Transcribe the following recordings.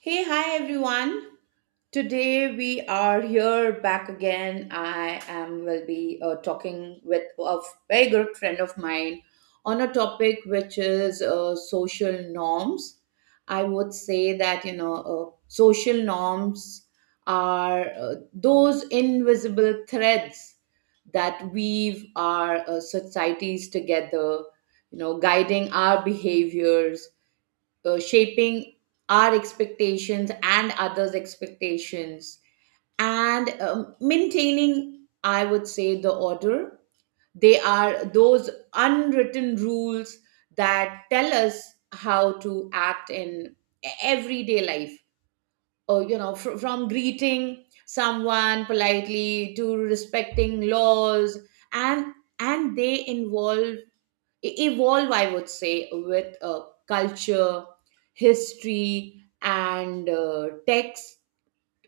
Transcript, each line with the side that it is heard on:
right: Hey, hi everyone. Today we are here back again. I am will be talking with a very good friend of mine on a topic which is social norms. I would say that social norms are those invisible threads that weave our societies together, guiding our behaviors, shaping our expectations and others' expectations, and maintaining, I would say, the order. They are those unwritten rules that tell us how to act in everyday life. Or, from greeting someone politely to respecting laws, and and they evolve, I would say, with culture, history, and text,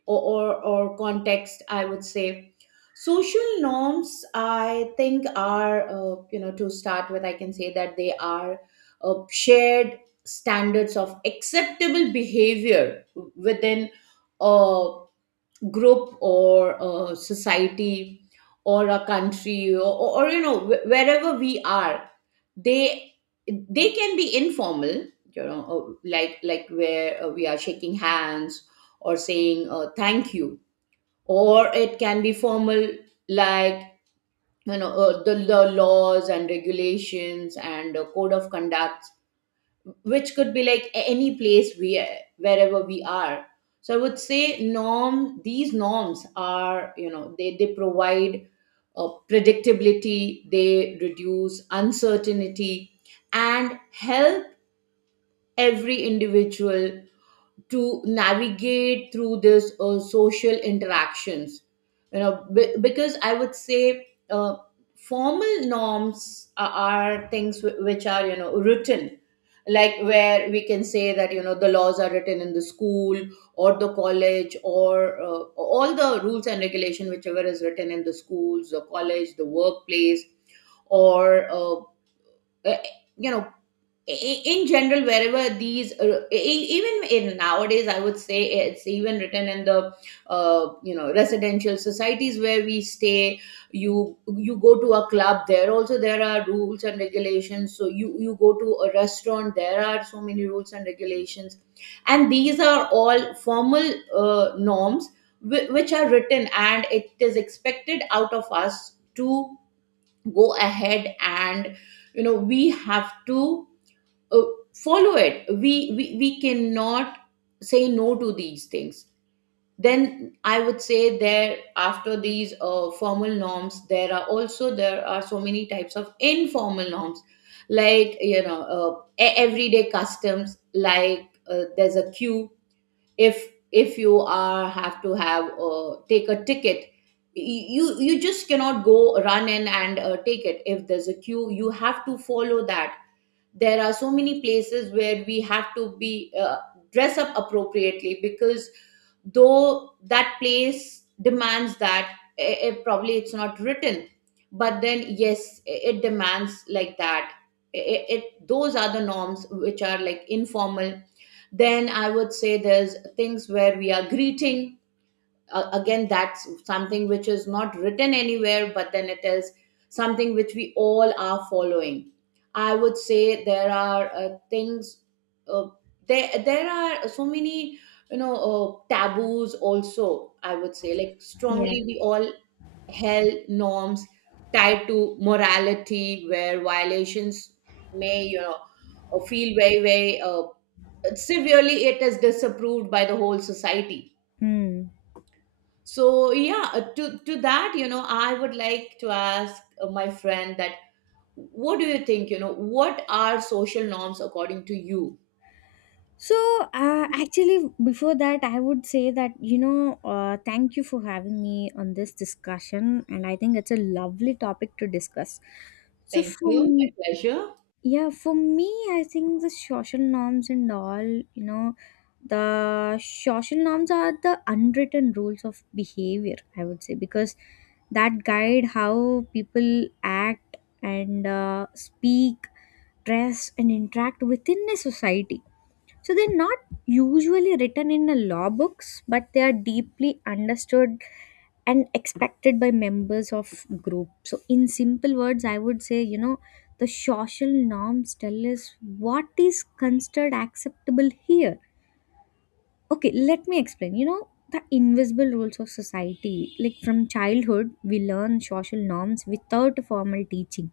right: or context, I would say. Social norms, I think, are, to start with, I can say that they are shared standards of acceptable behavior within a group or a society or a country, or wherever we are. They they can be informal, like where we are shaking hands or saying thank you, or it can be formal, like, the laws and regulations and code of conduct, which could be like any place we, wherever we are. So I would say, norm these norms are, they provide predictability, they reduce uncertainty and help every individual to navigate through this social interactions, because I would say formal norms are things which are, written. Like where we can say that, the laws are written in the school or the college, or all the rules and regulation, whichever is written in the schools, the college, the workplace, or eh, you know in general wherever these even in nowadays, I would say, it's even written in the residential societies where we stay. You go to a club, there also there are rules and regulations. So you go to a restaurant, there are so many rules and regulations, and these are all formal norms, which are written, and it is expected out of us to go ahead and, we have to uh, follow it. We cannot say no to these things. Then I would say, there, after these formal norms, there are also, there are so many types of informal norms, like, everyday customs, like, there's a queue. If you are, have to have, take a ticket, you just cannot go run in and take it. If there's a queue, you have to follow that. There are so many places where we have to be, dress up appropriately because though that place demands that, it probably it's not written, but then yes, it demands like that. It, it those are the norms which are, like, informal. Then I would say, there's things where we are greeting, again, that's something which is not written anywhere, but then it is something which we all are following. I would say there are things, uh, there are so many, taboos also, I would say, like
left: Yeah.
right: strongly we all held norms tied to morality where violations may, feel very very severely, it is disapproved by the whole society.
left: Mm.
right: So yeah, to that, I would like to ask, my friend, that what do you think, what are social norms according to you?
left: So, actually, before that, I would say that, thank you for having me on this discussion. And I think it's a lovely topic to discuss. So,
right: Thank
left: for,
right: you. My
left: m-
right: pleasure.
left: yeah, for me, I think the social norms and all, you know, the social norms are the unwritten rules of behavior, I would say, because that guide how people act and speak, dress, and interact within a society. So they're not usually written in the law books, but they are deeply understood and expected by members of group. So in simple words, I would say, the social norms tell us what is considered acceptable here. Okay, let me explain. You know, the invisible rules of society. Like from childhood, we learn social norms without formal teaching,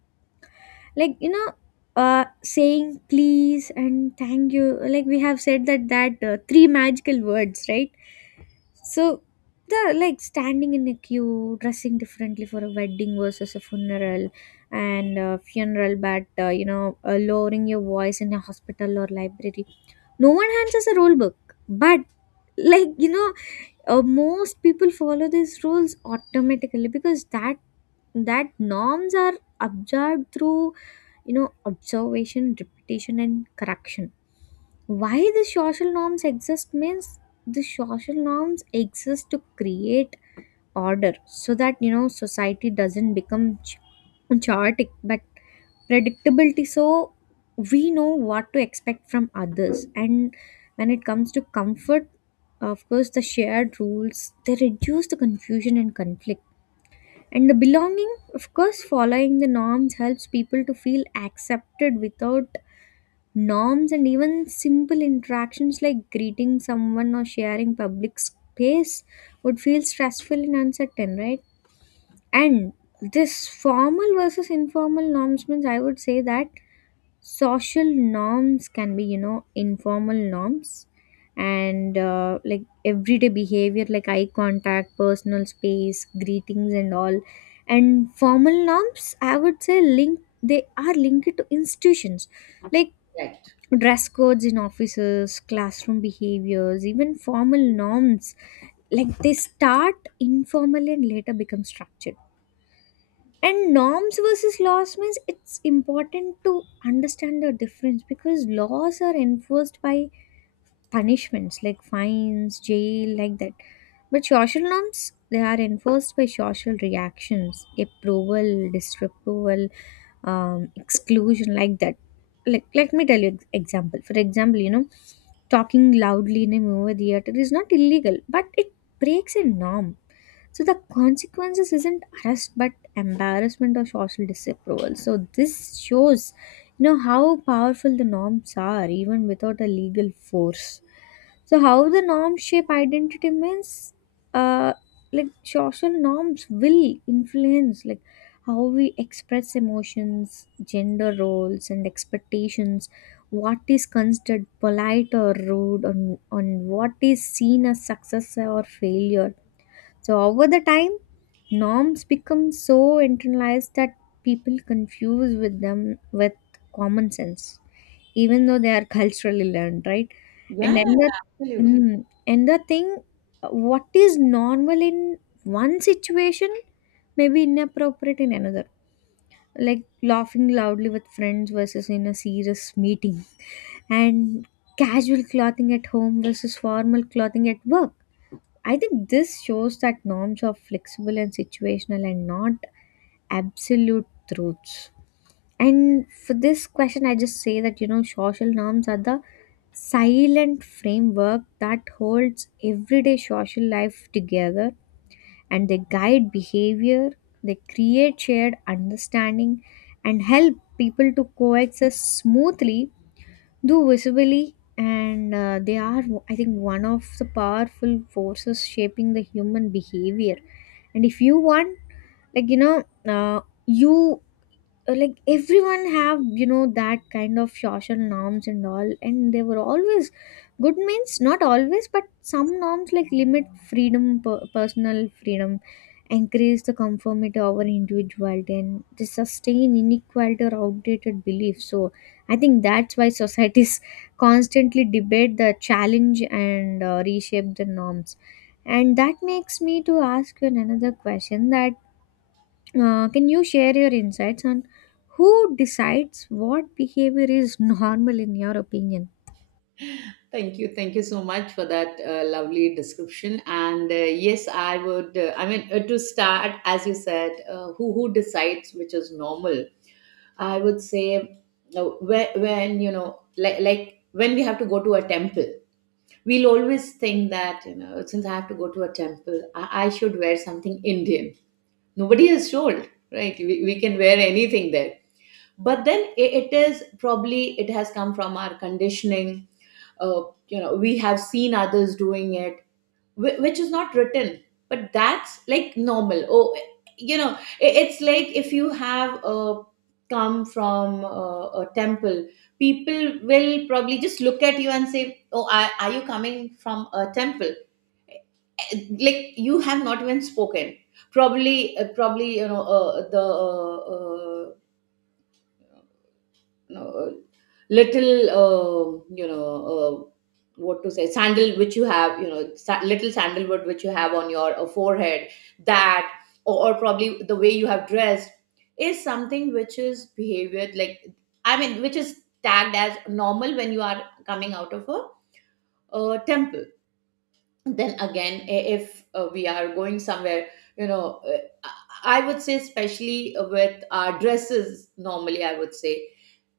left: like you know saying please and thank you, like we have said that three magical words, right? So, the like, standing in a queue, dressing differently for a wedding versus a funeral, but lowering your voice in a hospital or library. No one hands us a rule book, but, like you know most people follow these rules automatically because that norms are absorbed through, you know, observation, repetition, and correction. Why the social norms exist means the social norms exist to create order so that, you know, society doesn't become chaotic, but predictability, so we know what to expect from others. And when it comes to comfort, of course the shared rules, they reduce the confusion and conflict. And the belonging, of course, following the norms helps people to feel accepted. Without norms, and even simple interactions like greeting someone or sharing public space would feel stressful and uncertain, right? And this formal versus informal norms means, I would say that social norms can be, you know, informal norms and like everyday behavior like eye contact, personal space, greetings, and all. And formal norms, I would say, link they are linked to institutions, like
right: Right.
left: dress codes in offices, classroom behaviors. Even formal norms, like, they start informal and later become structured. And norms versus laws means it's important to understand the difference because laws are enforced by punishments like fines, jail, like that. But social norms, they are enforced by social reactions, approval, disapproval, exclusion, like that. Like, let me tell you example. For example, you know, talking loudly in a movie theater is not illegal, but it breaks a norm. So the consequences isn't arrest but embarrassment or social disapproval. So this shows, you know, how powerful the norms are even without a legal force. So how the norms shape identity means, uh, like social norms will influence like how we express emotions, gender roles, and expectations. What is considered polite or rude, on what is seen as success or failure. So over the time, norms become so internalized that people confuse with them with common sense, even though they are culturally learned, right?
right: Yeah,
left: And
right: yeah,
left: another,
right: yeah. Absolutely.
left: another thing, what is normal in one situation may be inappropriate in another. Like laughing loudly with friends versus in a serious meeting, and casual clothing at home versus formal clothing at work. I think this shows that norms are flexible and situational and not absolute truths. And for this question, I just say that, you know, social norms are the silent framework that holds everyday social life together, and they guide behavior, they create shared understanding, and help people to coexist smoothly, do visibly. And they are, I think, one of the powerful forces shaping the human behavior. And if you want, like, you know, you like, everyone have, you know, that kind of social norms and all, and they were always good means not always, but some norms like limit freedom, personal freedom, increase the conformity over individuality, and they sustain inequality or outdated beliefs. So I think that's why societies constantly debate the challenge and reshape the norms. And that makes me to ask you another question, that can you share your insights on who decides what behavior is normal, in your opinion?
right: Thank you, thank you so much for that lovely description, and, yes, I mean, to start, as you said, who decides which is normal. I would say, when you know, like when we have to go to a temple, we'll always think that, you know, since I have to go to a temple, I should wear something Indian. Nobody has told, right? We can wear anything there, but then, it is probably it has come from our conditioning. uh, we have seen others doing it, which is not written, but that's like normal. Oh, it's like if you have come from a temple, people will probably just look at you and say, oh, are you coming from a temple? Like you have not even spoken. Probably, the, you know, little, uh, what to say, sandal which you have, little sandalwood which you have on your forehead, that, or probably the way you have dressed, is something which is behavior, like, I mean, which is tagged as normal when you are coming out of a temple. Then again, if we are going somewhere, you know uh, i I would say, especially with our dresses, normally, I would say,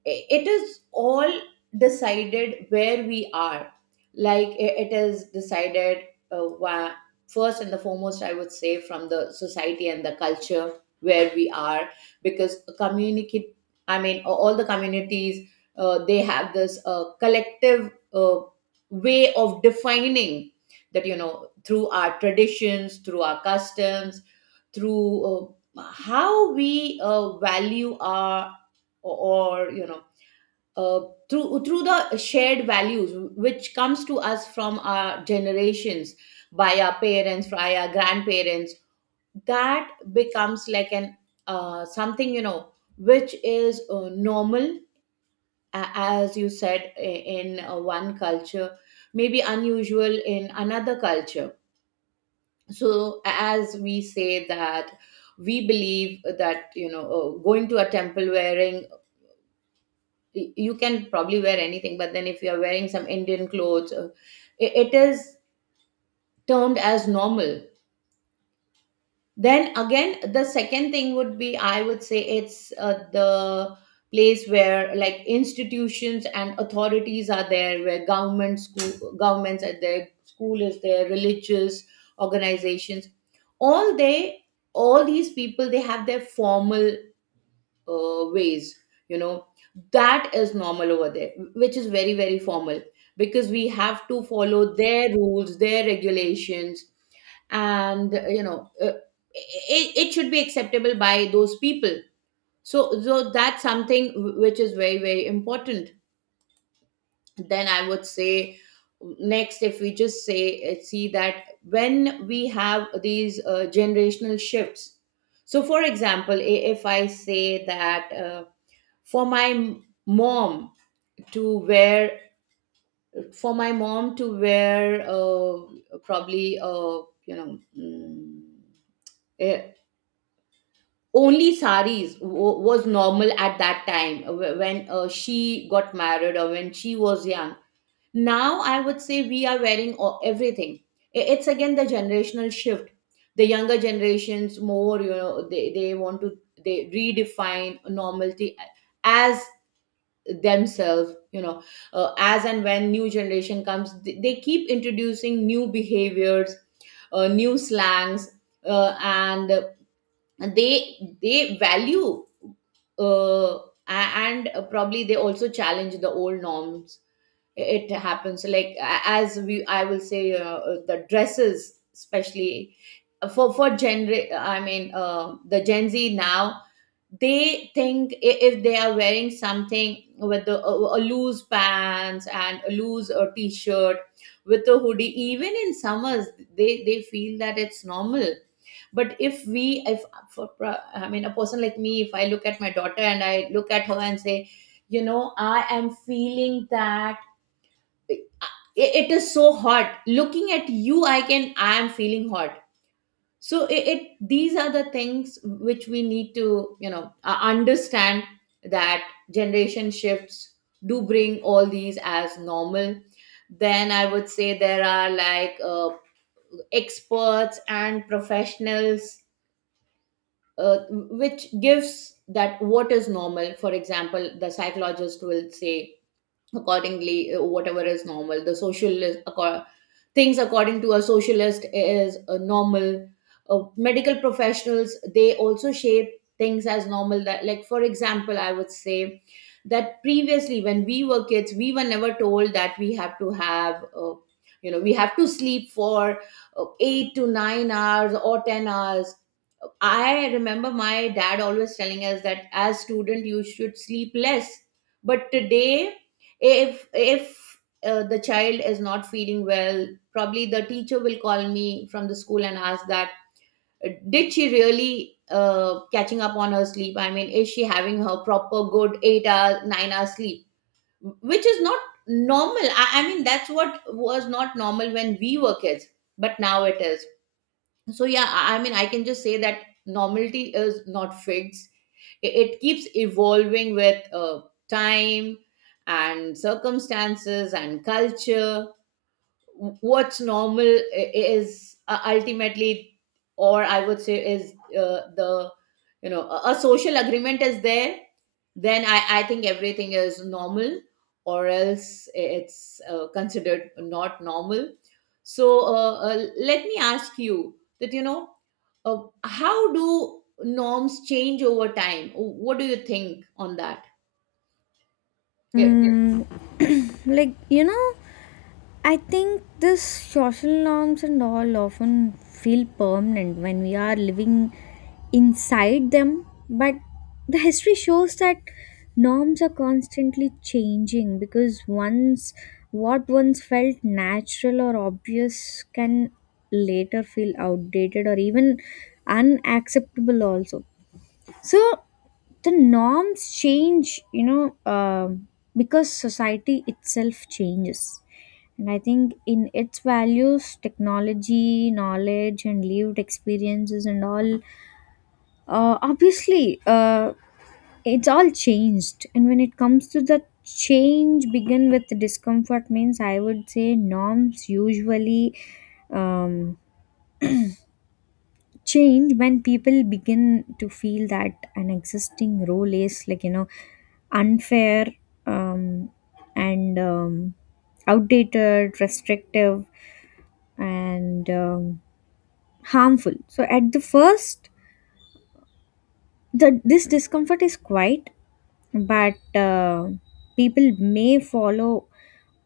right: it is all decided where we are. Like, it is decided, uh, wha- first and the foremost, I would say, from the society and the culture where we are, because communicate I mean, all the communities, they have this collective way of defining that, through our traditions, through our customs, through uh, how we value our, or, uh, through the shared values which comes to us from our generations, by our parents, by our grandparents, that becomes like, an something, which is normal. As you said, in one culture, maybe unusual in another culture. So, as we say that, we believe that, going to a temple wearing, you can probably wear anything, but then if you're wearing some Indian clothes, it is termed as normal. Then again, the second thing would be, I would say, it's the place where, like, institutions and authorities are there, where government, school governments are there, school is there, religious organizations, all they all these people, they have their formal ways, you know that is normal over there, which is very very formal, because we have to follow their rules, their regulations, and it should be acceptable by those people. So that's something, which is very very important. Then I would say, next, if we just say, see that when we have these generational shifts. So for example, if I say that, for my mom to wear for my mom to wear, probably, you know mm, eh, only saris was normal at that time, when she got married or when she was young. Now I would say, we are wearing everything. It's again the generational shift. The younger generations, more, they want to, they redefine normality as themselves, as and when new generation comes, they keep introducing new behaviors, new slangs, and they value, uh, and probably they also challenge the old norms. It happens like, as we, I will say, the dresses especially, for gen I mean, the Gen Z now, they think, if they are wearing something with a loose pants and a loose t-shirt with a hoodie even in summers, they feel that it's normal. But if we, if for, I mean, a person like me, if I look at my daughter and I look at her and say, I am feeling that it it is so hot looking at you, I am feeling hot. So, it these are the things which we need to, understand that generation shifts do bring all these as normal. Then I would say there are, like, experts and professionals, which gives that what is normal. For example, the psychologist will say accordingly, whatever is normal. The social things according to a socialist is normal. Medical professionals, they also shape things as normal. That, like, for example, I would say that previously when we were kids, we were never told that we have to have, we have to sleep for 8 to 9 hours or 10 hours. I remember my dad always telling us that as student, you should sleep less. But today, if the child is not feeling well, probably the teacher will call me from the school and ask that, did she really, catching up on her sleep, I mean, is she having her proper good 8 hours 9 hours sleep, which is not normal. I mean, that's what was not normal when we were kids, but now it is. So I mean I can just say that normality is not fixed. It keeps evolving with time and circumstances and culture. What's normal is ultimately, or I would say is the a social agreement is there, then I think everything is normal, or else it's considered not normal. So let me ask you that, how do norms change over time? What do you think on that? Yeah.
left: Mm, like you know I think this social norms and all often feel permanent when we are living inside them, but the history shows that norms are constantly changing because once what once felt natural or obvious can later feel outdated or even unacceptable also. So the norms change, you know um because society itself changes, and I think in its values, technology, knowledge, and lived experiences and all, obviously, uh, it's all changed. And when it comes to the change begin with discomfort means, I would say norms usually um, change when people begin to feel that an existing role is, like, you know, unfair, um, and outdated, restrictive, and harmful. So at the first, the this discomfort is quite, but people may follow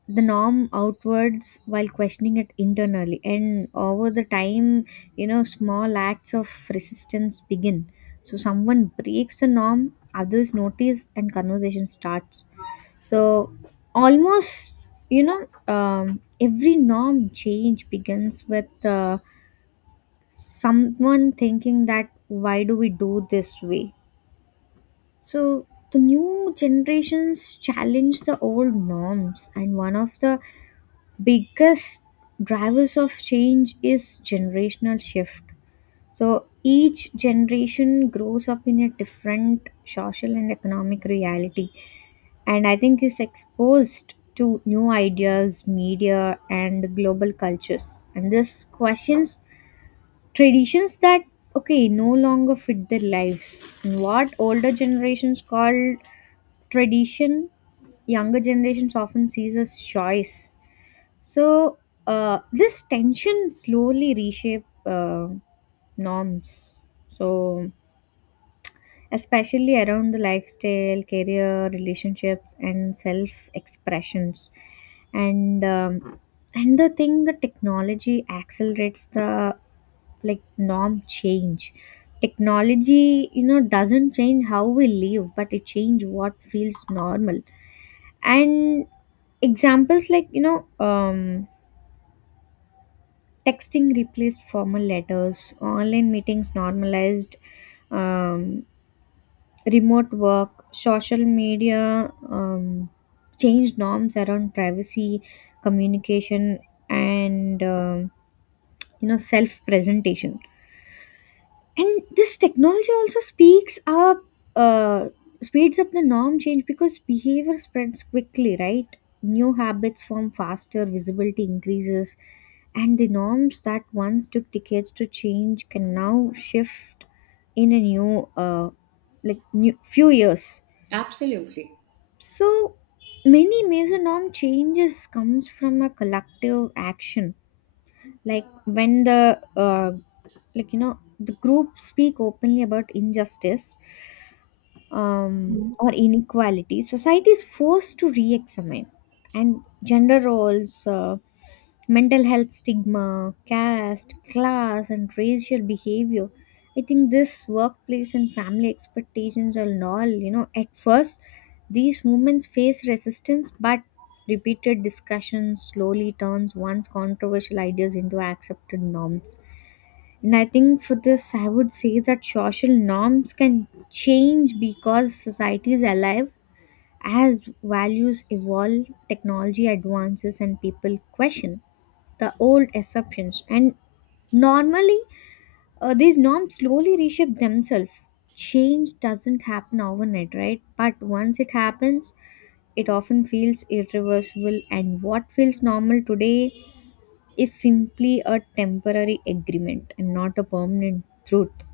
left: the norm outwards while questioning it internally, and over the time, you know, small acts of resistance begin. So someone breaks the norm, others notice, and conversation starts. So almost, you know, every norm change begins with someone thinking that why do we do this way. So the new generations challenge the old norms, and one of the biggest drivers of change is generational shift. So each generation grows up in a different social and economic reality, and I think is exposed to new ideas, media, and global cultures. And this questions traditions that okay no longer fit their lives. And what older generations called tradition, younger generations often sees as choice. So this tension slowly reshape norms. So especially around the lifestyle, career, relationships, and self expressions, and um, and the technology accelerates the, like, norm change. Technology, you know, doesn't change how we live, but it change what feels normal. And examples, like, you know. Texting replaced formal letters, online meetings normalized um, remote work, social media changed norms around privacy, communication, and you know, self presentation. And this technology also speaks up uh, speeds up the norm change because behavior spreads quickly, right? New habits form faster, visibility increases, and the norms that once took decades to change can now shift in a new like new few years.
right: Absolutely.
left: So many major norm changes comes from a collective action, like when the, you know, the group speak openly about injustice,
right: Mhm.
left: or inequality, society is forced to re examine. And gender roles, mental health stigma, caste, class, and racial behavior. I think this workplace and family expectations and all, you know, at first these movements face resistance, but repeated discussion slowly turns once controversial ideas into accepted norms. And I think for this, I would say that social norms can change because society is alive as values evolve, technology advances, and people question the old assumptions. And normally, these norms slowly reshape themselves. Change doesn't happen overnight, right? But once it happens, it often feels irreversible, and what feels normal today is simply a temporary agreement and not a permanent truth.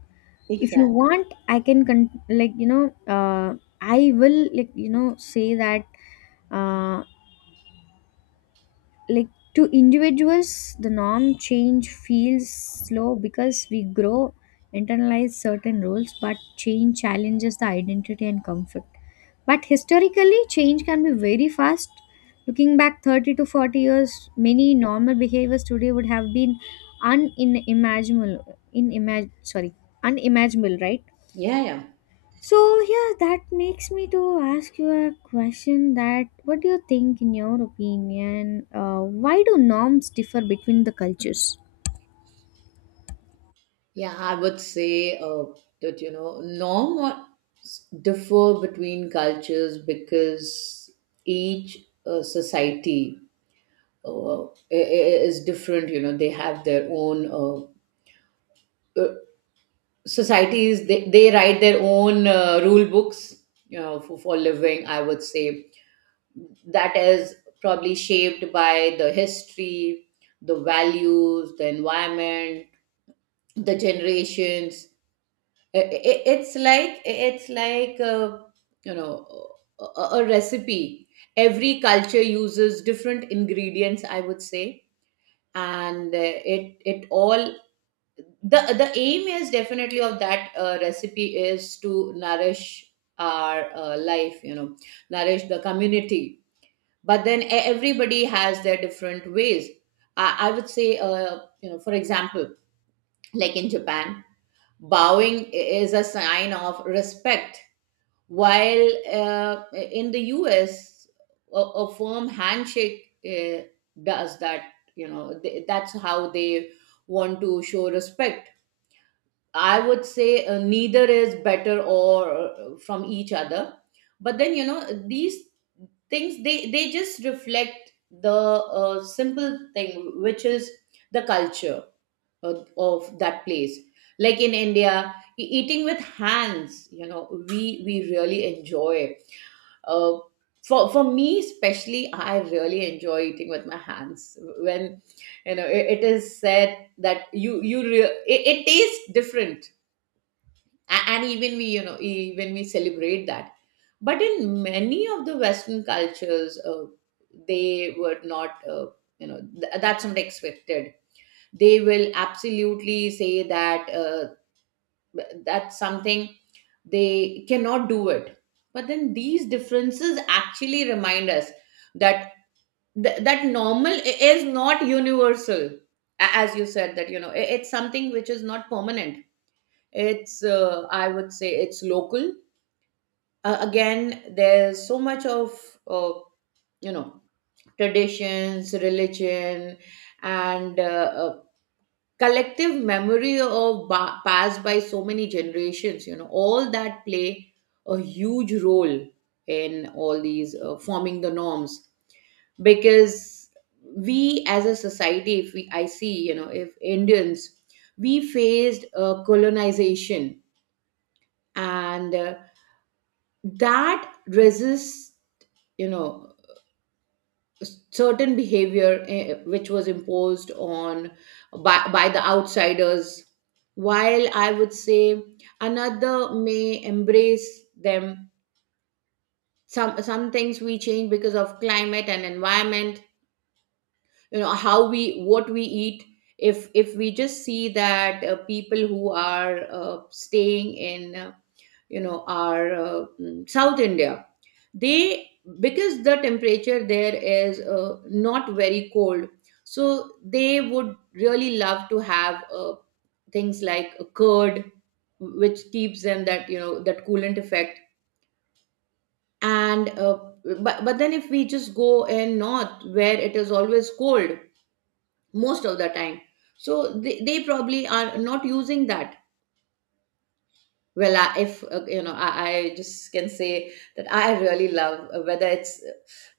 left: If you
right: Exactly.
left: want, I can uh, I will, say that, uh, like to individuals, the norm change feels slow because we grow internalize certain roles, but change challenges the identity and comfort. But historically change can be very fast. Looking back 30 to 40 years, many normal behaviors today would have been unimaginable. Sorry, unimaginable, right?
right: Yeah, yeah.
left: So yeah, that makes me to ask you a question, that what do you think in your opinion, why do norms differ between the cultures?
right: Yeah, I would say that you know norms differ between cultures because each society is different. You know, they have their own uh, societies. They write their own rule books. You know, for living, I would say that is probably shaped by the history, the values, the environment, the generations. It's like you know, a recipe. Every culture uses different ingredients, I would say. And it all, the aim is definitely of that recipe is to nourish our life, you know, nourish the community. But then everybody has their different ways. I would say, you know, for example, like in Japan, bowing is a sign of respect, while in the US, a firm handshake does that. You know, that's how they want to show respect. I would say neither is better or from each other. But then you know these things, they just reflect the simple thing, which is the culture of that place. Like in India, eating with hands, you know, we really enjoy. Uh, for for me especially, I really enjoy eating with my hands. When you know, it is said that it tastes different. And even we, you know, even we celebrate that. But in many of the Western cultures, they were not you know, that's not expected. They will absolutely say that that's something they cannot do it. But then these differences actually remind us that that normal is not universal. As you said that you know, it's something which is not permanent, it's I would say it's local. Again, there's so much of uh, you know traditions, religion, and uh, collective memory of passed by so many generations, you know, all that play a huge role in all these forming the norms. Because we as a society, if we I see, you know, if Indians, we faced colonization and that resists, you know, certain behavior, which was imposed on by the outsiders, while I would say another may embrace them. Some things we change because of climate and environment, you know, how we what we eat. If we just see that people who are staying in south India, they, because the temperature there is not very cold, so they would really love to have things like a curd, which keeps them that, you know, that coolant effect. And but then if we just go in north, where it is always cold most of the time, so they probably are not using that. Well, if you know, I just can say that I really love, whether it's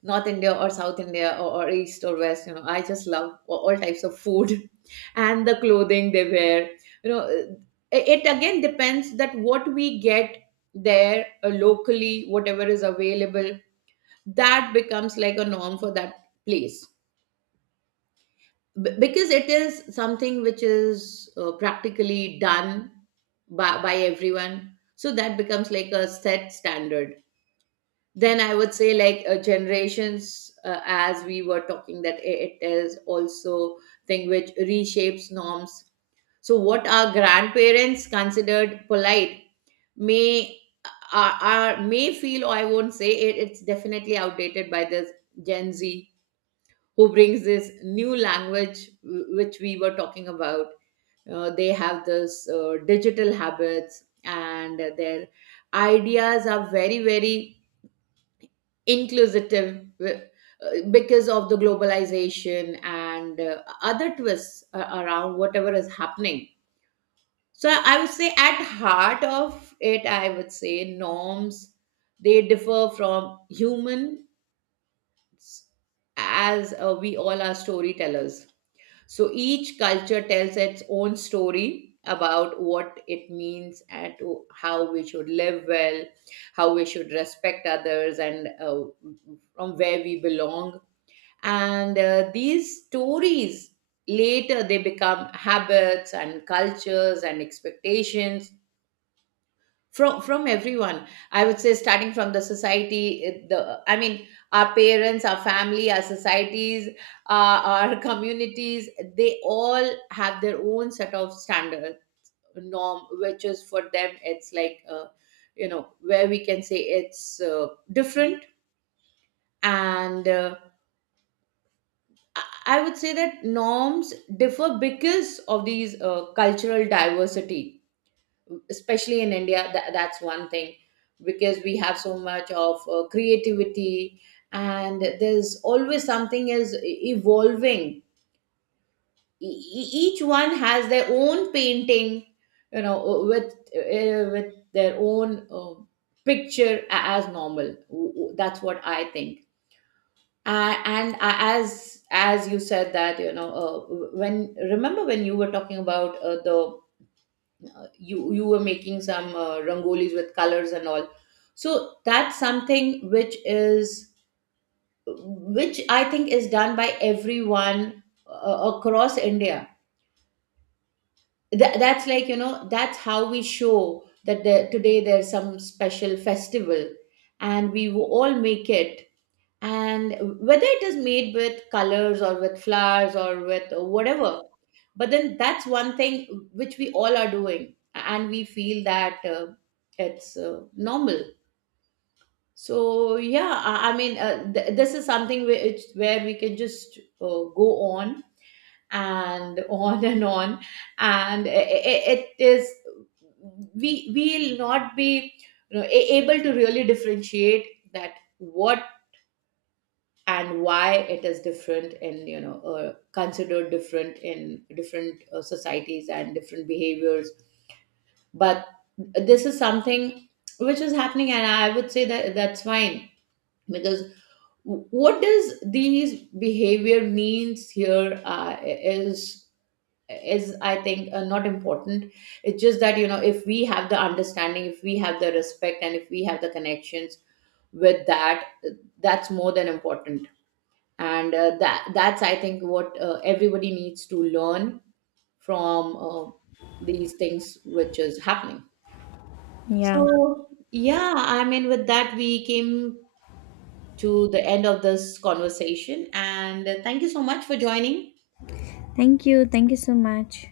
right: north India or south India or east or west, you know, I just love all types of food and the clothing they wear. You know, it again depends that what we get there locally, whatever is available, that becomes like a norm for that place. Because it is something which is practically done by everyone, so that becomes like a set standard. Then I would say, like, generations, as we were talking, that it is also thing which reshapes norms. So what our grandparents considered polite may, are may feel, or I won't say it's definitely outdated, by this Gen Z who brings this new language, which we were talking about. They have this digital habits, and their ideas are very, very inclusive, because of the globalization and other twists around whatever is happening. So I would say, at heart of it, I would say norms, they differ from humans, as we all are storytellers. So each culture tells its own story about what it means and to how we should live well, how we should respect others, and from where we belong. And these stories later they become habits and cultures and expectations from everyone. I would say starting from the society the, I mean, our parents, our family, our societies, our communities, they all have their own set of standard norm, which is for them it's like you know, where we can say it's different. And I would say that norms differ because of these cultural diversity, especially in India. Tha- that's one thing, because we have so much of creativity, and there's always something is evolving. Each one has their own painting, you know, with their own uh, picture as normal. That's what I think. And as you said that, you know, when, remember when you were talking about the you you were making some rangolis with colors and all. So that's something which is, which I think is done by everyone across India. That's like, you know, that's how we show that there, today there's some special festival, and we will all make it, and whether it is made with colors or with flowers or with whatever. But then that's one thing which we all are doing, and we feel that it's normal. So I mean this is something where it's where we can just go on and on and on. And it is, we will not be, you know, able to really differentiate that what and why it is different in, you know, considered different in different societies and different behaviors. But this is something which is happening, and I would say that that's fine. Because what does these behavior means here is I think not important. It's just that, you know, if we have the understanding, if we have the respect, and if we have the connections with that, that's more than important. And that's I think what everybody needs to learn from these things which is happening.
left: Yeah.
right: So yeah, I mean, with that we came to the end of this conversation, and thank you so much for joining.
left: Thank you. Thank you so much.